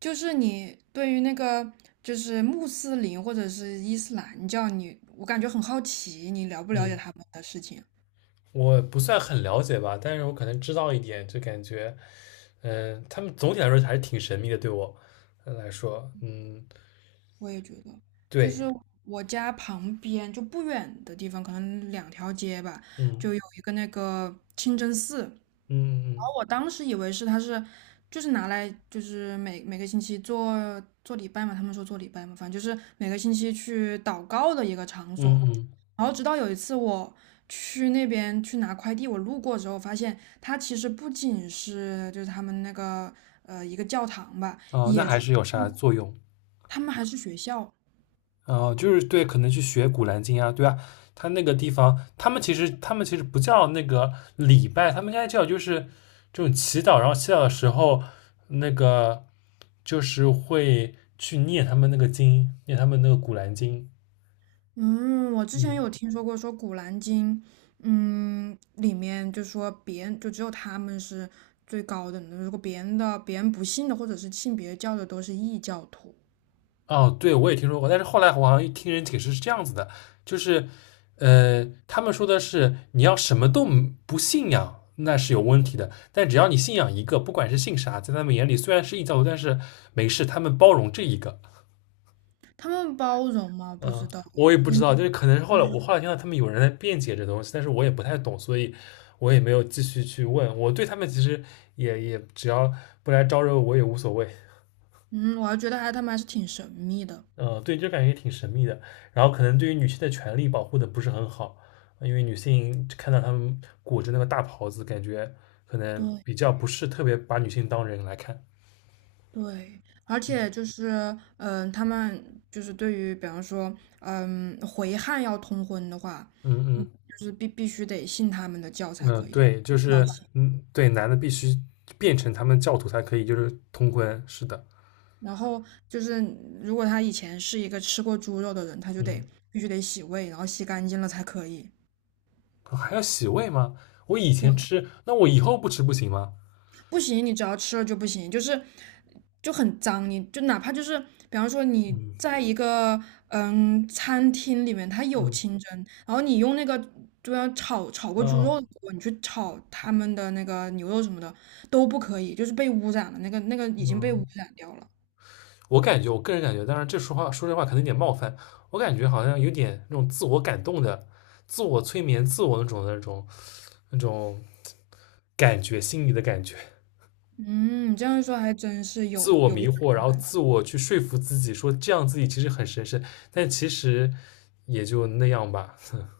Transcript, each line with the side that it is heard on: right: 就是你对于那个就是穆斯林或者是伊斯兰教我感觉很好奇，你了不了解
left: 嗯，
right: 他们的事情？
left: 我不算很了解吧，但是我可能知道一点，就感觉，他们总体来说还是挺神秘的，对我来说，嗯，
right: 我也觉得，就是
left: 对，
right: 我家旁边就不远的地方，可能2条街吧，就
left: 嗯
right: 有一个那个清真寺。
left: 嗯嗯
right: 我当时以为是他是就是拿来就是每个星期做礼拜嘛，他们说做礼拜嘛，反正就是每个星期去祷告的一个场所。
left: 嗯嗯，
right: 然后直到有一次我去那边去拿快递，我路过之后发现它其实不仅是就是他们那个一个教堂吧，
left: 哦，那
right: 也
left: 还
right: 是
left: 是有啥作用？
right: 他们还是学校。
left: 哦，就是对，可能去学《古兰经》啊，对啊，他那个地方，他们其实不叫那个礼拜，他们应该叫就是这种祈祷，然后祈祷的时候，那个就是会去念他们那个经，念他们那个《古兰经》，
right: 嗯，我之前
left: 嗯。
right: 有听说过，说《古兰经》，嗯，里面就说别人就只有他们是最高等的，如果别人不信的或者是信别教的都是异教徒。
left: 哦，对，我也听说过，但是后来我好像听人解释是这样子的，就是，他们说的是你要什么都不信仰，那是有问题的，但只要你信仰一个，不管是信啥，在他们眼里虽然是异教徒，但是没事，他们包容这一个。
right: 他们包容吗？不知
left: 嗯，
right: 道。
left: 我也不知
right: 因
left: 道，就是可能是后来我听到他们有人在辩解这东西，但是我也不太懂，所以我也没有继续去问。我对他们其实也只要不来招惹我也无所谓。
right: 嗯，我还觉得他们还是挺神秘的。
left: 对，就感觉挺神秘的。然后可能对于女性的权利保护的不是很好，因为女性看到他们裹着那个大袍子，感觉可能
right: 对
left: 比较不是特别把女性当人来看。
right: 对，而且就是嗯，他们就是对于比方说嗯回汉要通婚的话，
left: 嗯
right: 嗯，
left: 嗯
right: 就是必须得信他们的教才
left: 嗯，
right: 可以。
left: 对，就是对，男的必须变成他们教徒才可以，就是通婚。是的，
right: 然后就是，如果他以前是一个吃过猪肉的人，他就得
left: 嗯，
right: 必须得洗胃，然后洗干净了才可以。
left: 哦还要洗胃吗？我以
right: 对，
left: 前吃，那我以后不吃不行吗？
right: 不行，你只要吃了就不行，就是就很脏。你就哪怕就是，比方说你
left: 嗯
right: 在一个嗯餐厅里面，它有
left: 嗯
right: 清蒸，然后你用那个就要炒过猪肉
left: 哦
right: 的锅，你去炒他们的那个牛肉什么的都不可以，就是被污染了，那个已经被污
left: 嗯。
right: 染掉了。
left: 我感觉，我个人感觉，当然这说话说这话可能有点冒犯，我感觉好像有点那种自我感动的、自我催眠、自我那种感觉，心里的感觉，
right: 嗯，你这样一说还真是
left: 自
right: 有
left: 我
right: 有一
left: 迷惑，然
right: 种
left: 后
right: 感觉。
left: 自我去说服自己，说这样自己其实很神圣，但其实也就那样吧。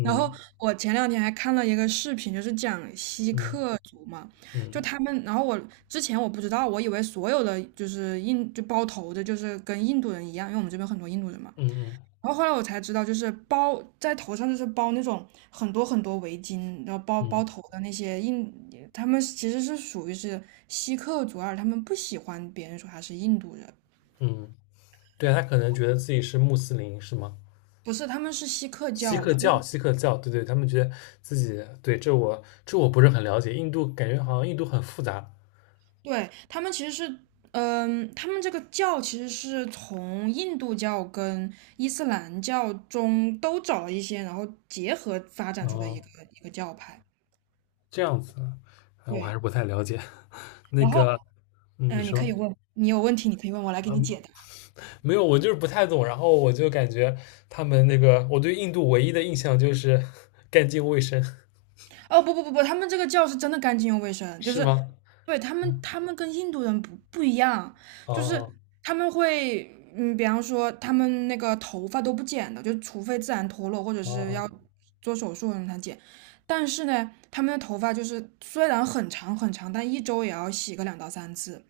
right: 然后我前两天还看了一个视频，就是讲锡
left: 嗯
right: 克族嘛，就
left: 嗯
right: 他们，然后我之前我不知道，我以为所有的就是包头的，就是跟印度人一样，因为我们这边很多印度人嘛。
left: 嗯嗯
right: 然后后来我才知道，就是包在头上，就是包那种很多很多围巾，然后包
left: 嗯
right: 包头的那些印，他们其实是属于是锡克族，而他们不喜欢别人说他是印度人。
left: 嗯，对啊他可能觉得自己是穆斯林，是吗？
right: 不是，他们是锡克
left: 锡
right: 教
left: 克
right: 的，就
left: 教，锡克教，对对，他们觉得自己对这我不是很了解，印度感觉好像印度很复杂
right: 对，他们其实是，嗯，他们这个教其实是从印度教跟伊斯兰教中都找了一些，然后结合发展出的一
left: 哦，
right: 个一个教派。
left: 这样子，啊，我还是
right: 对，
left: 不太了解。那
right: 然后，
left: 个，嗯，你
right: 嗯、你可
left: 说
right: 以问，你有问题你可以问我来给你解答。
left: 没有，我就是不太懂，然后我就感觉他们那个，我对印度唯一的印象就是 干净卫生，
right: 哦，不不不不，他们这个教是真的干净又卫生。就
left: 是
right: 是
left: 吗？
right: 对，
left: 嗯，
right: 他们跟印度人不一样，就是
left: 哦
right: 他们会嗯，比方说他们那个头发都不剪的，就除非自然脱落或者是
left: 哦，
right: 要做手术的人才剪。但是呢，他们的头发就是虽然很长很长，但一周也要洗个2到3次。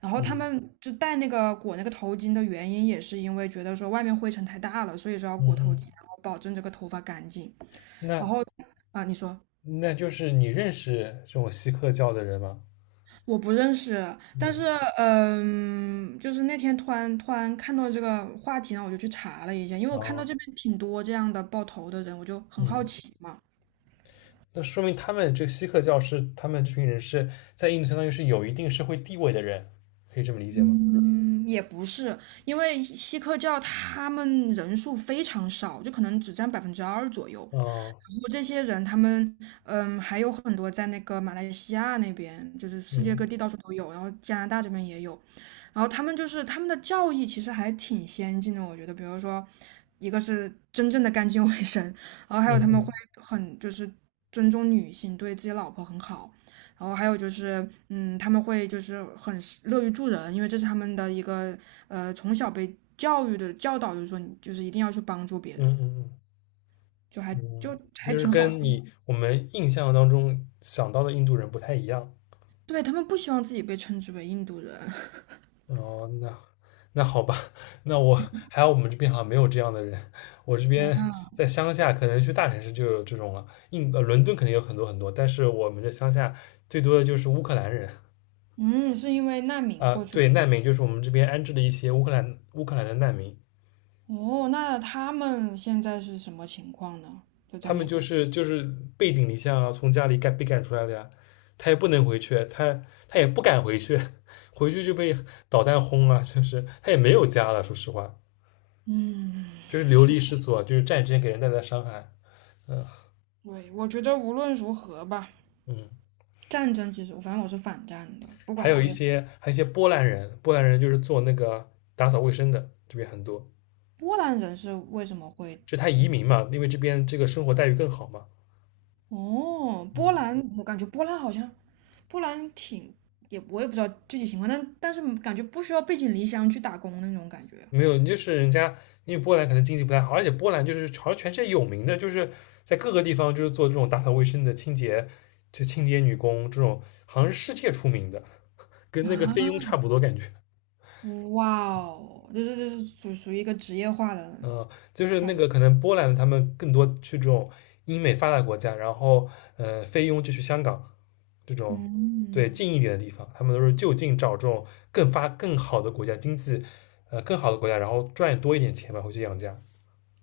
right: 然后他
left: 嗯
right: 们就戴那个裹那个头巾的原因，也是因为觉得说外面灰尘太大了，所以说要
left: 嗯
right: 裹头巾，
left: 嗯，
right: 然后保证这个头发干净。然
left: 那
right: 后啊，你说，
left: 那就是你认识这种锡克教的人吗？
right: 我不认识，但
left: 嗯，
right: 是嗯，就是那天突然看到这个话题，然后我就去查了一下，因为我看到
left: 哦，
right: 这边挺多这样的爆头的人，我就很好
left: 嗯。
right: 奇嘛。
left: 那说明他们这个锡克教是他们这群人是在印度相当于是有一定社会地位的人，可以这么理解吗？
right: 嗯，也不是，因为锡克教他们人数非常少，就可能只占2%左右。
left: 哦，
right: 然后这些人，他们嗯，还有很多在那个马来西亚那边，就是世界
left: 嗯
right: 各地到处都有，然后加拿大这边也有。然后他们的教义其实还挺先进的，我觉得，比如说，一个是真正的干净卫生，然后还
left: 嗯
right: 有他们会
left: 嗯
right: 很就是尊重女性，对自己老婆很好，然后还有就是，嗯，他们会就是很乐于助人，因为这是他们的一个从小被教育的教导，就是说你就是一定要去帮助别
left: 嗯
right: 人，
left: 嗯嗯
right: 就
left: 嗯，
right: 还
left: 就是
right: 挺好的。
left: 跟我们印象当中想到的印度人不太一样。
right: 对，他们不希望自己被称之为印度人。
left: 哦，那好吧，那我还有我们这边好像没有这样的人，我这边在乡下，可能去大城市就有这种了。伦敦肯定有很多很多，但是我们这乡下最多的就是乌克兰人。
right: 嗯，是因为难民
left: 啊，
right: 过去。
left: 对，难民就是我们这边安置的一些乌克兰的难民，
right: 哦，那他们现在是什么情况呢？就在
left: 他们
right: 那
left: 就
right: 边。
left: 是就是背井离乡啊，从家里赶被赶出来的呀，他也不能回去，他也不敢回去，回去就被导弹轰了，就是他也没有家了，说实话，
right: 嗯，
left: 就是流
right: 确
left: 离失所，就是战争给人带来的伤害，
right: 对，我觉得无论如何吧，
left: 嗯，
right: 战争其实，反正我是反战的，不
left: 还
right: 管
left: 有一
right: 是
left: 些还有一些波兰人，波兰人就是做那个打扫卫生的，这边很多，
right: 波兰人是为什么会，
left: 就他移民嘛，因为这边这个生活待遇更好嘛，
right: 哦，波
left: 嗯，
right: 兰，我感觉波兰好像，波兰挺，我也不知道具体情况，但是感觉不需要背井离乡去打工那种感觉。
left: 没有，就是人家因为波兰可能经济不太好，而且波兰就是好像全世界有名的，就是在各个地方就是做这种打扫卫生的清洁，就清洁女工这种，好像是世界出名的，跟那个菲佣
right: 啊，
left: 差不多感觉。
right: 哇哦，这是属于一个职业化的
left: 嗯，就是那
right: 感觉。
left: 个可能波兰他们更多去这种英美发达国家，然后菲佣就去香港这种对
right: 嗯。
left: 近一点的地方，他们都是就近找这种更好的国家经济更好的国家，然后赚多一点钱吧，回去养家。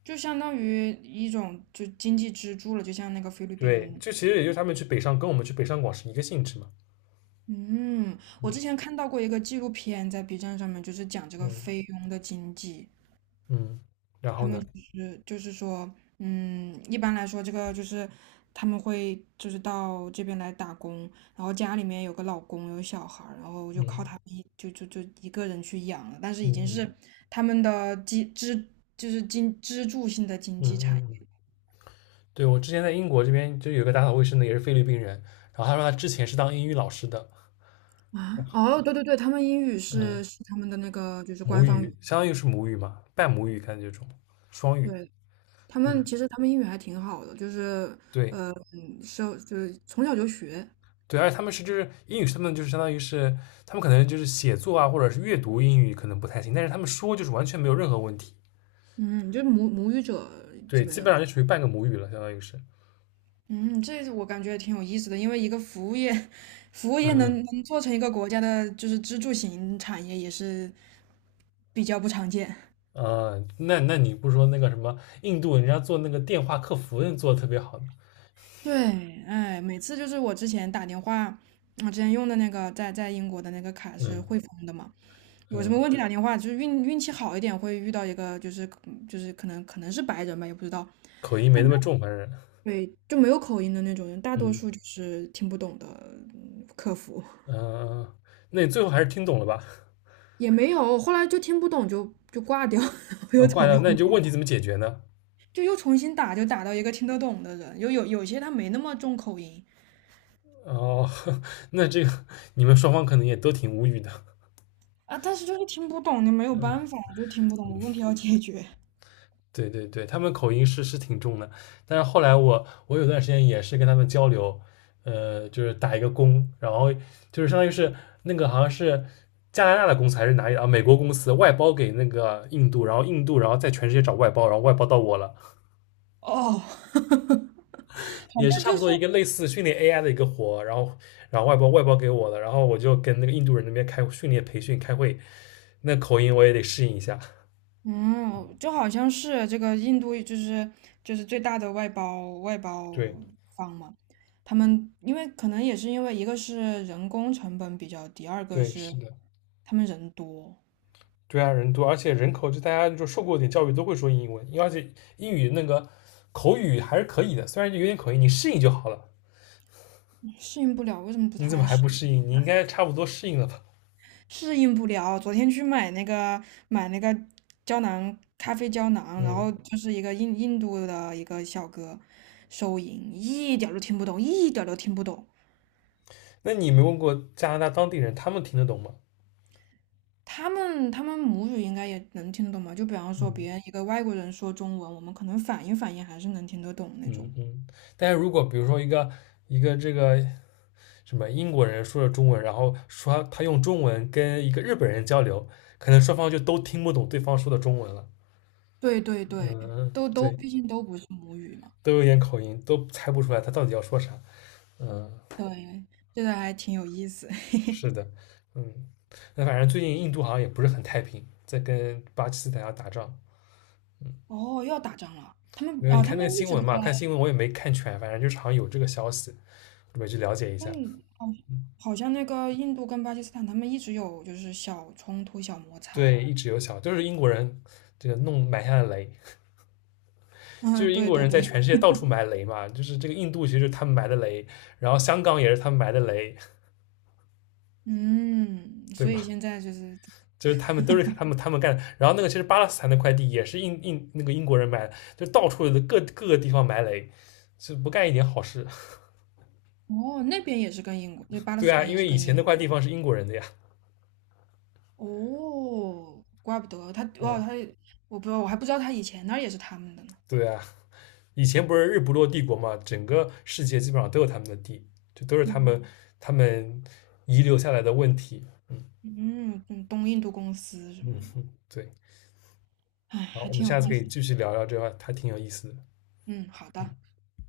right: 就相当于一种就经济支柱了，就像那个菲律
left: 对，
right: 宾。
left: 这其实也就是他们去北上跟我们去北上广是一个性质嘛。
right: 嗯，我之前
left: 嗯
right: 看到过一个纪录片，在 B 站上面，就是讲这个
left: 嗯
right: 菲佣的经济。
left: 嗯，然后
right: 他们
left: 呢？
right: 就是说，嗯，一般来说，这个就是他们会就是到这边来打工，然后家里面有个老公有小孩儿，然后就靠
left: 嗯
right: 他们一就就就一个人去养了，但是已
left: 嗯
right: 经是
left: 嗯
right: 他们的就是支柱性的经
left: 嗯
right: 济产。
left: 嗯嗯，对，我之前在英国这边就有一个打扫卫生的也是菲律宾人，然后他说他之前是当英语老师的，
right: 啊，哦，对对对，他们英语
left: 嗯，
right: 是他们的那个就是
left: 母
right: 官方
left: 语
right: 语，
left: 相当于是母语嘛，半母语感觉这种双语，
right: 对，
left: 嗯，
right: 他们英语还挺好的，就是
left: 对
right: 嗯是就是从小就学，
left: 对，而且他们是就是英语是他们就是相当于是他们可能就是写作啊或者是阅读英语可能不太行，但是他们说就是完全没有任何问题，
right: 嗯，就是母语者
left: 对，
right: 基本
left: 基
right: 上。
left: 本上就属于半个母语了，相当于是，
right: 嗯，这我感觉也挺有意思的，因为一个服务业，服务业
left: 嗯
right: 能做成一个国家的就是支柱型产业也是比较不常见。
left: 啊，那你不说那个什么印度人家做那个电话客服人做的特别好呢
right: 对，哎，每次就是我之前打电话，我之前用的那个在英国的那个卡是
left: 嗯
right: 汇丰的嘛。有什么
left: 嗯，
right: 问题打电话，就是运气好一点会遇到一个就是嗯就是可能是白人吧，也不知道，
left: 口音没
right: 但
left: 那
right: 他
left: 么重，反正
right: 对就没有口音的那种人，大多数
left: 嗯
right: 就是听不懂的嗯客服。
left: 嗯，那你最后还是听懂了吧？
right: 也没有，后来就听不懂就挂掉，我
left: 啊，
right: 又
left: 挂
right: 重
left: 掉，那
right: 新
left: 你就
right: 打。
left: 问题怎么解决呢？
right: 就又重新打，就打到一个听得懂的人，有些他没那么重口音
left: 哦，那这个你们双方可能也都挺无语的。
right: 啊，但是就是听不懂，你没有办法，就听不懂，问题要解决。
left: 对对对，他们口音是挺重的，但是后来我有段时间也是跟他们交流，就是打一个工，然后就是相当于是那个好像是加拿大的公司还是哪里啊，美国公司外包给那个印度，然后印度然后在全世界找外包，然后外包到我了，
right: 哦。好像
left: 也是差
right: 就
left: 不
right: 是
left: 多一个类似训练 AI 的一个活，然后外包给我了，然后我就跟那个印度人那边开训练培训开会，那口音我也得适应一下。
right: 嗯，就好像是这个印度就是最大的外包
left: 对
right: 方嘛，他们因为可能也是因为一个是人工成本比较低，二个
left: 对，是
right: 是
left: 的。
right: 他们人多。
left: 对啊，人多，而且人口就大家就受过点教育都会说英文，因为而且英语那个口语还是可以的，虽然就有点口音，你适应就好了。
right: 适应不了。为什么不
left: 你
right: 他
left: 怎么
right: 来
left: 还
right: 适
left: 不
right: 应？
left: 适应？你应该差不多适应了吧？
right: 适应不了。昨天去买那个胶囊咖啡胶囊，然后
left: 嗯，
right: 就是一个印度的一个小哥收银，一点儿都听不懂，一点儿都听不懂。
left: 那你没问过加拿大当地人，他们听得懂吗？
right: 他们母语应该也能听得懂吧？就比方说别人
left: 嗯
right: 一个外国人说中文，我们可能反应还是能听得懂那
left: 嗯
right: 种。
left: 嗯。但是如果比如说一个这个什么英国人说了中文，然后说他用中文跟一个日本人交流，可能双方就都听不懂对方说的中文了。
right: 对对对，
left: 嗯，
right: 都
left: 对，
right: 毕竟都不是母语嘛。
left: 都有点口音，都猜不出来他到底要说啥。嗯。
right: 对，这个还挺有意思。
left: 是的，嗯，那反正最近印度好像也不是很太平，在跟巴基斯坦要打仗。
right: 哦，又要打仗了。
left: 因为你
right: 他
left: 看那个
right: 们一
left: 新
right: 直
left: 闻
right: 都在。
left: 嘛？看新闻我也没看全，反正就是好像有这个消息，准备去了解一下。
right: 嗯，好，
left: 嗯
right: 好像那个印度跟巴基斯坦，他们一直有就是小冲突、小摩
left: 对，
right: 擦。
left: 一直有小，就是英国人这个弄埋下的雷，就
right: 嗯，
left: 是英
right: 对
left: 国
right: 对
left: 人在
right: 对，
left: 全世界到处埋雷嘛，就是这个印度其实就是他们埋的雷，然后香港也是他们埋的雷，
right: 嗯，
left: 对
right: 所以
left: 吧？
right: 现在就是，
left: 就是他们都是他们干的，然后那个其实巴勒斯坦那块地也是印那个英国人埋的，就到处的各个地方埋雷，就不干一点好事。
right: 哦，那边也是跟英国，就巴勒
left: 对
right: 斯
left: 啊，
right: 坦
left: 因
right: 也是
left: 为以
right: 跟
left: 前
right: 英
left: 那
right: 国
left: 块
right: 有
left: 地
right: 关。
left: 方是英国人的呀。
right: 哦，怪不得他，哇，
left: 嗯，
right: 他，我不知道，我还不知道他以前那儿也是他们的呢。
left: 对啊，以前不是日不落帝国嘛，整个世界基本上都有他们的地，这都是
right: 嗯
left: 他们遗留下来的问题。嗯
right: 嗯嗯，东印度公司什
left: 嗯，
right: 么的，
left: 嗯对。
right: 哎，
left: 然后
right: 还
left: 我们
right: 挺有
left: 下次可
right: 意
left: 以
right: 思。
left: 继续聊聊这块，还挺有意思的。
right: 嗯，好的。
left: 嗯。